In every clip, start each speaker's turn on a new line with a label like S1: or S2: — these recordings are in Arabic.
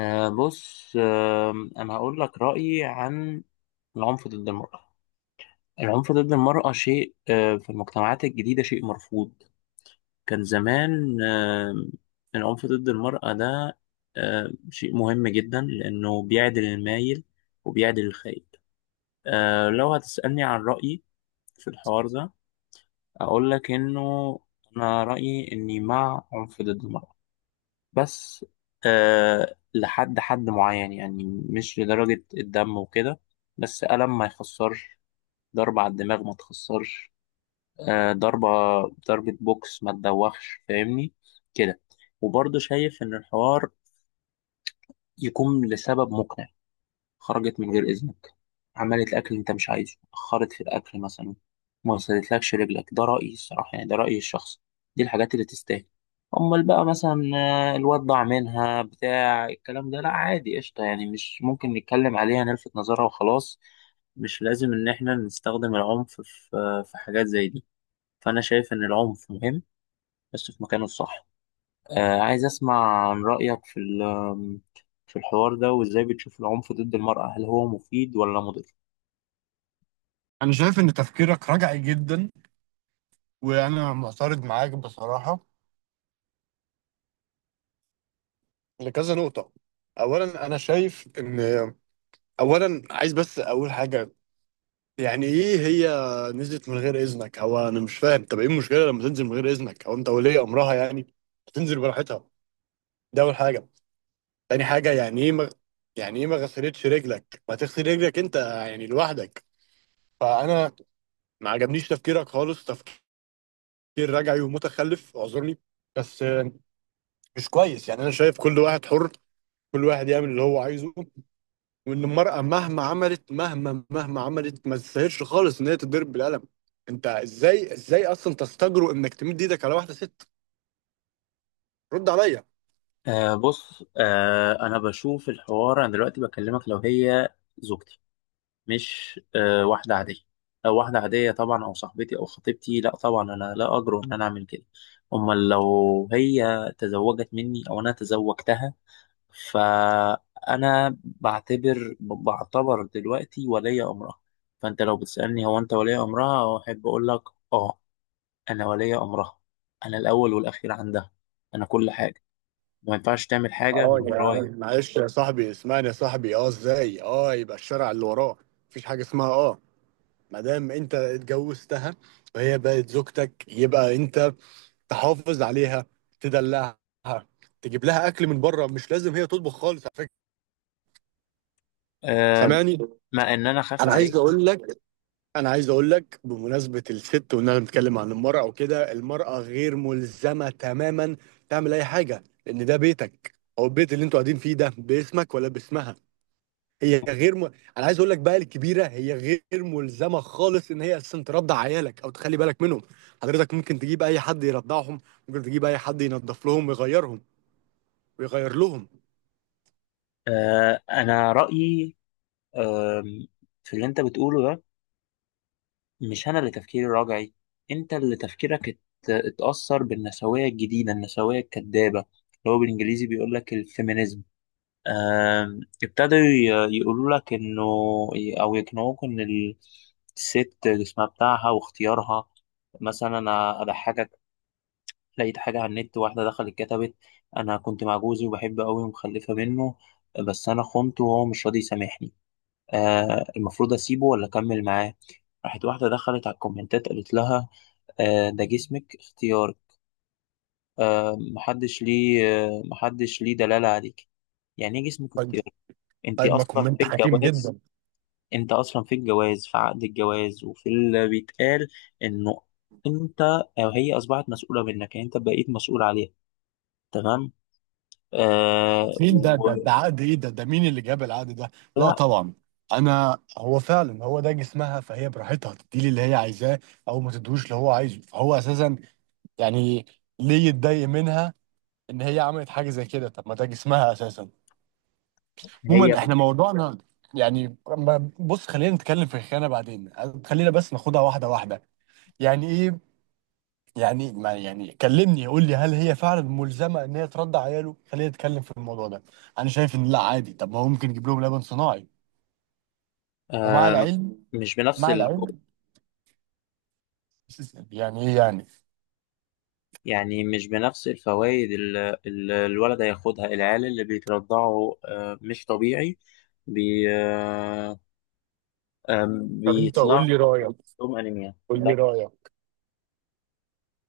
S1: بص أنا هقول لك رأيي عن العنف ضد المرأة. العنف ضد المرأة شيء في المجتمعات الجديدة شيء مرفوض. كان زمان العنف ضد المرأة ده شيء مهم جدا لأنه بيعدل المايل وبيعدل الخايب. لو هتسألني عن رأيي في الحوار ده أقول لك إنه أنا رأيي إني مع عنف ضد المرأة، بس لحد حد معين، يعني مش لدرجة الدم وكده، بس ألم ما يخسرش، ضربة على الدماغ ما تخسرش، آه ضربة ضربة بوكس ما تدوخش، فاهمني كده. وبرضه شايف إن الحوار يكون لسبب مقنع: خرجت من غير إذنك، عملت الأكل اللي أنت مش عايزه، أخرت في الأكل مثلا، ما وصلتلكش رجلك، ده رأيي الصراحة، يعني ده رأيي الشخصي، دي الحاجات اللي تستاهل. أمال بقى مثلا الواد ضاع منها بتاع الكلام ده، لا عادي، قشطة، يعني مش ممكن نتكلم عليها نلفت نظرها وخلاص. مش لازم إن إحنا نستخدم العنف في حاجات زي دي. فأنا شايف إن العنف مهم، بس في مكانه الصح. عايز أسمع عن رأيك في الحوار ده، وإزاي بتشوف العنف ضد المرأة، هل هو مفيد ولا مضر؟
S2: أنا شايف إن تفكيرك رجعي جدا، وأنا معترض معاك بصراحة لكذا نقطة. أولا أنا شايف إن أولا عايز بس أقول حاجة. يعني ايه هي نزلت من غير اذنك؟ هو انا مش فاهم، طب ايه المشكله لما تنزل من غير اذنك؟ هو انت ولي امرها يعني؟ تنزل براحتها. ده اول حاجه. تاني حاجه، يعني ايه يعني ايه ما غسلتش رجلك؟ ما تغسل رجلك انت يعني لوحدك. فانا ما عجبنيش تفكيرك خالص، تفكير رجعي ومتخلف، اعذرني بس. مش كويس. يعني انا شايف كل واحد حر، كل واحد يعمل اللي هو عايزه، وان المرأة مهما عملت، مهما عملت، ما تستاهلش خالص ان هي تتضرب بالقلم. انت ازاي اصلا تستجرؤ انك تمد ايدك على واحدة ست؟ رد عليا.
S1: بص أنا بشوف الحوار، أنا دلوقتي بكلمك لو هي زوجتي، مش واحدة عادية. لو واحدة عادية طبعا، أو صاحبتي أو خطيبتي، لا طبعا أنا لا أجرؤ إن أنا أعمل كده. أمال لو هي تزوجت مني أو أنا تزوجتها، فأنا بعتبر دلوقتي ولي أمرها. فأنت لو بتسألني هو أنت ولي أمرها، أحب أقول لك آه أنا ولي أمرها، أنا الأول والأخير عندها، أنا كل حاجة، ما ينفعش تعمل حاجة من
S2: اه
S1: ورايا.
S2: يا معلش يا صاحبي، اسمعني يا صاحبي. اه ازاي يبقى الشارع اللي وراه مفيش حاجة اسمها؟ اه ما دام انت اتجوزتها وهي بقت زوجتك، يبقى انت تحافظ عليها، تدلعها، تجيب لها اكل من بره، مش لازم هي تطبخ خالص على فكرة.
S1: آم،
S2: سامعني؟
S1: مع إن أنا أخاف
S2: انا عايز
S1: عليك.
S2: اقول لك انا عايز اقول لك بمناسبه الست، وان انا بنتكلم عن المراه وكده، المراه غير ملزمه تماما تعمل اي حاجه، لان ده بيتك او البيت اللي انتوا قاعدين فيه، ده باسمك ولا باسمها؟ هي غير م... انا عايز اقول لك بقى، الكبيره هي غير ملزمه خالص ان هي اصلا ترضع عيالك او تخلي بالك منهم. حضرتك ممكن تجيب اي حد يرضعهم، ممكن تجيب اي حد ينظف لهم ويغيرهم ويغير لهم.
S1: أنا رأيي آم، في اللي أنت بتقوله ده، مش أنا اللي تفكيري راجعي، أنت اللي تفكيرك اتأثر بالنسوية الجديدة، النسوية الكذابة اللي هو بالإنجليزي بيقول لك الفيمينيزم. ابتدوا يقولوا لك انه، او يقنعوك الست جسمها بتاعها واختيارها. مثلا انا اضحكك، لقيت حاجه على النت، واحده دخلت كتبت: انا كنت مع جوزي وبحبه قوي ومخلفه منه، بس انا خنته وهو مش راضي يسامحني، المفروض اسيبه ولا اكمل معاه؟ راحت واحده دخلت على الكومنتات قالت لها: آه ده جسمك اختيارك، محدش ليه دلاله عليك. يعني ايه جسمك
S2: طيب.
S1: اختيارك؟ انت
S2: طيب، ما
S1: اصلا
S2: كومنت
S1: في
S2: حكيم
S1: الجواز
S2: جدا.
S1: انت اصلا في الجواز، في عقد الجواز وفي اللي بيتقال انه انت، او هي اصبحت مسؤوله منك، يعني انت بقيت مسؤول عليها، تمام؟ آه
S2: مين ده؟
S1: و...
S2: ده عقد ايه ده؟ مين اللي جاب العقد ده؟ لا
S1: لا
S2: طبعا. انا هو فعلا، هو ده جسمها، فهي براحتها تديلي اللي هي عايزاه او ما تدوش اللي هو عايزه، فهو اساسا يعني ليه يتضايق منها ان هي عملت حاجه زي كده؟ طب ما ده جسمها اساسا.
S1: هي
S2: عموما
S1: بس.
S2: احنا موضوعنا، يعني بص، خلينا نتكلم في الخيانه بعدين، خلينا بس ناخدها واحده واحده. يعني ايه يعني، ما يعني، كلمني، قول لي، هل هي فعلا ملزمه ان هي ترضع عياله؟ خلينا نتكلم في الموضوع ده. انا شايف ان لا، عادي، طب ما هو ممكن يجيب لهم لبن صناعي. ومع
S1: آه
S2: العلم
S1: مش بنفس
S2: مع
S1: ال...
S2: العلم يعني ايه يعني؟
S1: يعني مش بنفس الفوائد اللي الولد هياخدها. العيال اللي بيترضعوا مش طبيعي، بي... آه آه
S2: طب انت قول
S1: بيطلع
S2: لي رايك،
S1: عندهم انيميا
S2: قول لي
S1: ده.
S2: رايك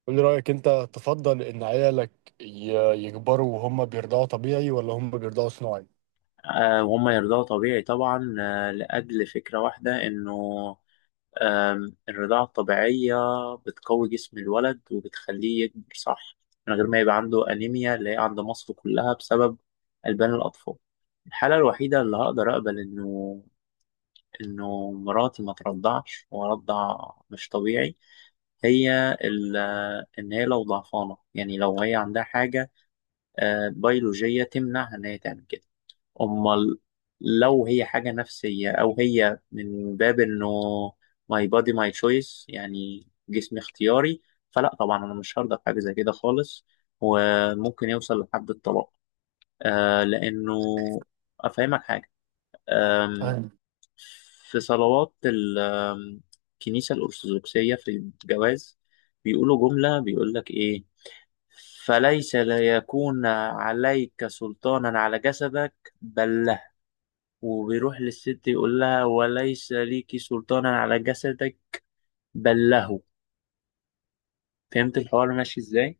S2: انت تفضل ان عيالك يكبروا وهم بيرضعوا طبيعي، ولا هم بيرضعوا صناعي؟
S1: وهم يرضعوا طبيعي طبعا، لاجل فكره واحده انه الرضاعة الطبيعية بتقوي جسم الولد وبتخليه يكبر صح، من غير ما يبقى عنده أنيميا اللي هي عند مصر كلها بسبب ألبان الأطفال. الحالة الوحيدة اللي هقدر أقبل إنه مراتي ما ترضعش وأرضع مش طبيعي، هي ال- إن هي لو ضعفانة، يعني لو هي عندها حاجة بيولوجية تمنعها إن هي تعمل كده. امال لو هي حاجه نفسيه، او هي من باب انه ماي بادي ماي تشويس، يعني جسمي اختياري، فلا طبعا انا مش هرضى بحاجه زي كده خالص، وممكن يوصل لحد الطلاق. لانه افهمك حاجه. آم،
S2: فاهم.
S1: في صلوات ال- آم، الكنيسه الارثوذكسيه، في الجواز بيقولوا جمله، بيقول لك ايه؟ فليس ليكون عليك سلطانا على جسدك بل، وبيروح للست يقول لها: وليس ليكي سلطان على جسدك بل له. فهمت الحوار ماشي ازاي؟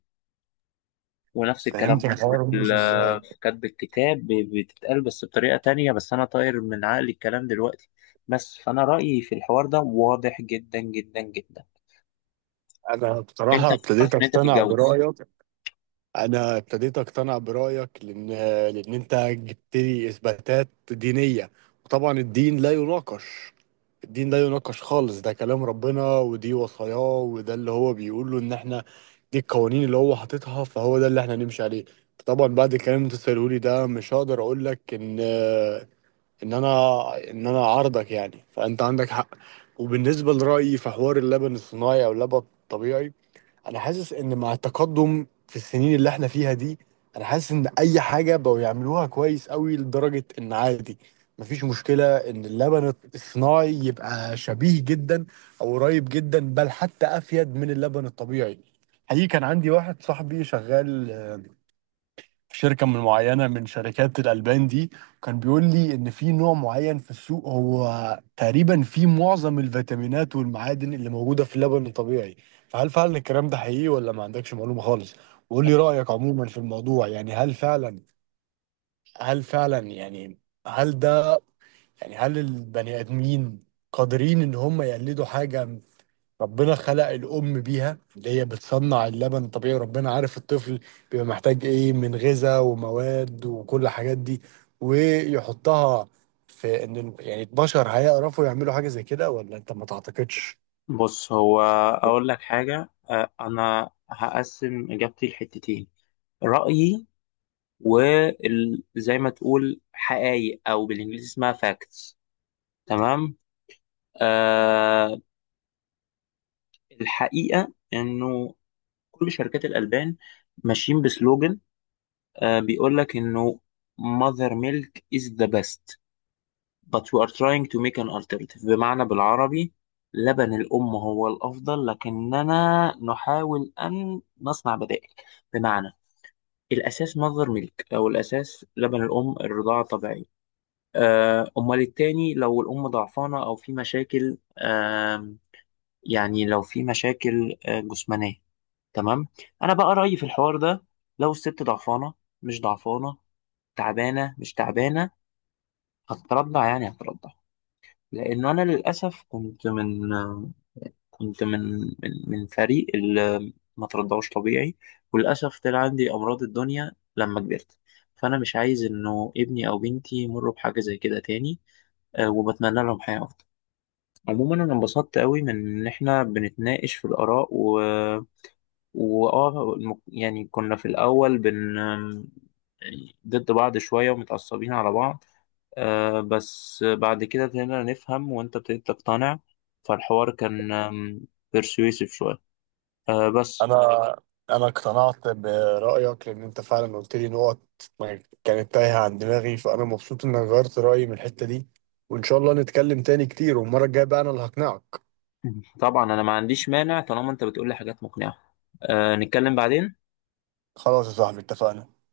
S1: ونفس الكلام
S2: فهمت
S1: برضه
S2: الحوار مش ازاي.
S1: في كتب الكتاب بتتقال، بس بطريقة تانية، بس أنا طاير من عقلي الكلام دلوقتي. بس فأنا رأيي في الحوار ده واضح جدا جدا جدا.
S2: انا
S1: أنت
S2: بصراحه ابتديت
S1: فكرت إن أنت
S2: اقتنع
S1: تتجوز؟
S2: برايك انا ابتديت اقتنع برايك، لان انت جبت لي اثباتات دينيه، وطبعا الدين لا يناقش، الدين لا يناقش خالص. ده كلام ربنا ودي وصاياه، وده اللي هو بيقوله ان احنا دي القوانين اللي هو حاططها، فهو ده اللي احنا نمشي عليه. طبعا بعد الكلام اللي انت سأله لي ده مش هقدر اقول لك ان ان انا ان انا عارضك، يعني فانت عندك حق. وبالنسبه لرايي في حوار اللبن الصناعي او اللبن الطبيعي، انا حاسس ان مع التقدم في السنين اللي احنا فيها دي، انا حاسس ان اي حاجه بقوا يعملوها كويس قوي لدرجه ان عادي، مفيش مشكله ان اللبن الصناعي يبقى شبيه جدا او قريب جدا، بل حتى افيد من اللبن الطبيعي. حقيقي كان عندي واحد صاحبي شغال في شركة من معينة من شركات الألبان دي، كان بيقول لي إن في نوع معين في السوق هو تقريبا فيه معظم الفيتامينات والمعادن اللي موجودة في اللبن الطبيعي. فهل فعلا الكلام ده حقيقي، ولا ما عندكش معلومة خالص؟ وقول لي رأيك عموما في الموضوع. يعني هل فعلا يعني هل ده يعني هل البني آدمين قادرين إن هم يقلدوا حاجة ربنا خلق الأم بيها؟ اللي هي بتصنع اللبن الطبيعي، وربنا عارف الطفل بيبقى محتاج إيه من غذاء ومواد وكل الحاجات دي، ويحطها في إن يعني البشر هيعرفوا يعملوا حاجة زي كده، ولا أنت ما تعتقدش؟
S1: بص، هو أقول لك حاجة، أنا هقسم إجابتي لحتتين: رأيي، وزي ما تقول حقايق، أو بالإنجليزي اسمها facts، تمام؟ آه الحقيقة إنه كل شركات الألبان ماشيين بسلوجن، بيقول لك إنه mother milk is the best but we are trying to make an alternative، بمعنى بالعربي لبن الأم هو الأفضل لكننا نحاول أن نصنع بدائل. بمعنى الأساس mother milk، أو الأساس لبن الأم، الرضاعة الطبيعية. أمال التاني، لو الأم ضعفانة أو في مشاكل، يعني لو في مشاكل جسمانية، تمام؟ أنا بقى رأيي في الحوار ده: لو الست ضعفانة مش ضعفانة، تعبانة مش تعبانة، هتترضع يعني هتترضع. لأنه أنا للأسف كنت من آه، كنت من من, من فريق اللي ما ترضعوش طبيعي، وللأسف طلع عندي أمراض الدنيا لما كبرت، فأنا مش عايز إنه ابني أو بنتي يمروا بحاجة زي كده تاني، وبتمنى لهم حياة أفضل. عموما أنا انبسطت قوي من إن إحنا بنتناقش في الآراء، يعني كنا في الأول يعني ضد بعض شوية ومتعصبين على بعض، بس بعد كده ابتدينا نفهم، وأنت ابتديت تقتنع، فالحوار كان بيرسويسيف شوية، بس
S2: أنا أنا اقتنعت برأيك، لأن أنت فعلا قلت لي نقط ما كانت تايهة عن دماغي، فأنا مبسوط إنك غيرت رأيي من الحتة دي، وإن شاء الله نتكلم تاني كتير، والمرة الجاية بقى أنا اللي هقنعك.
S1: طبعا أنا ما عنديش مانع طالما أنت بتقولي حاجات مقنعة، نتكلم بعدين.
S2: خلاص يا صاحبي، اتفقنا.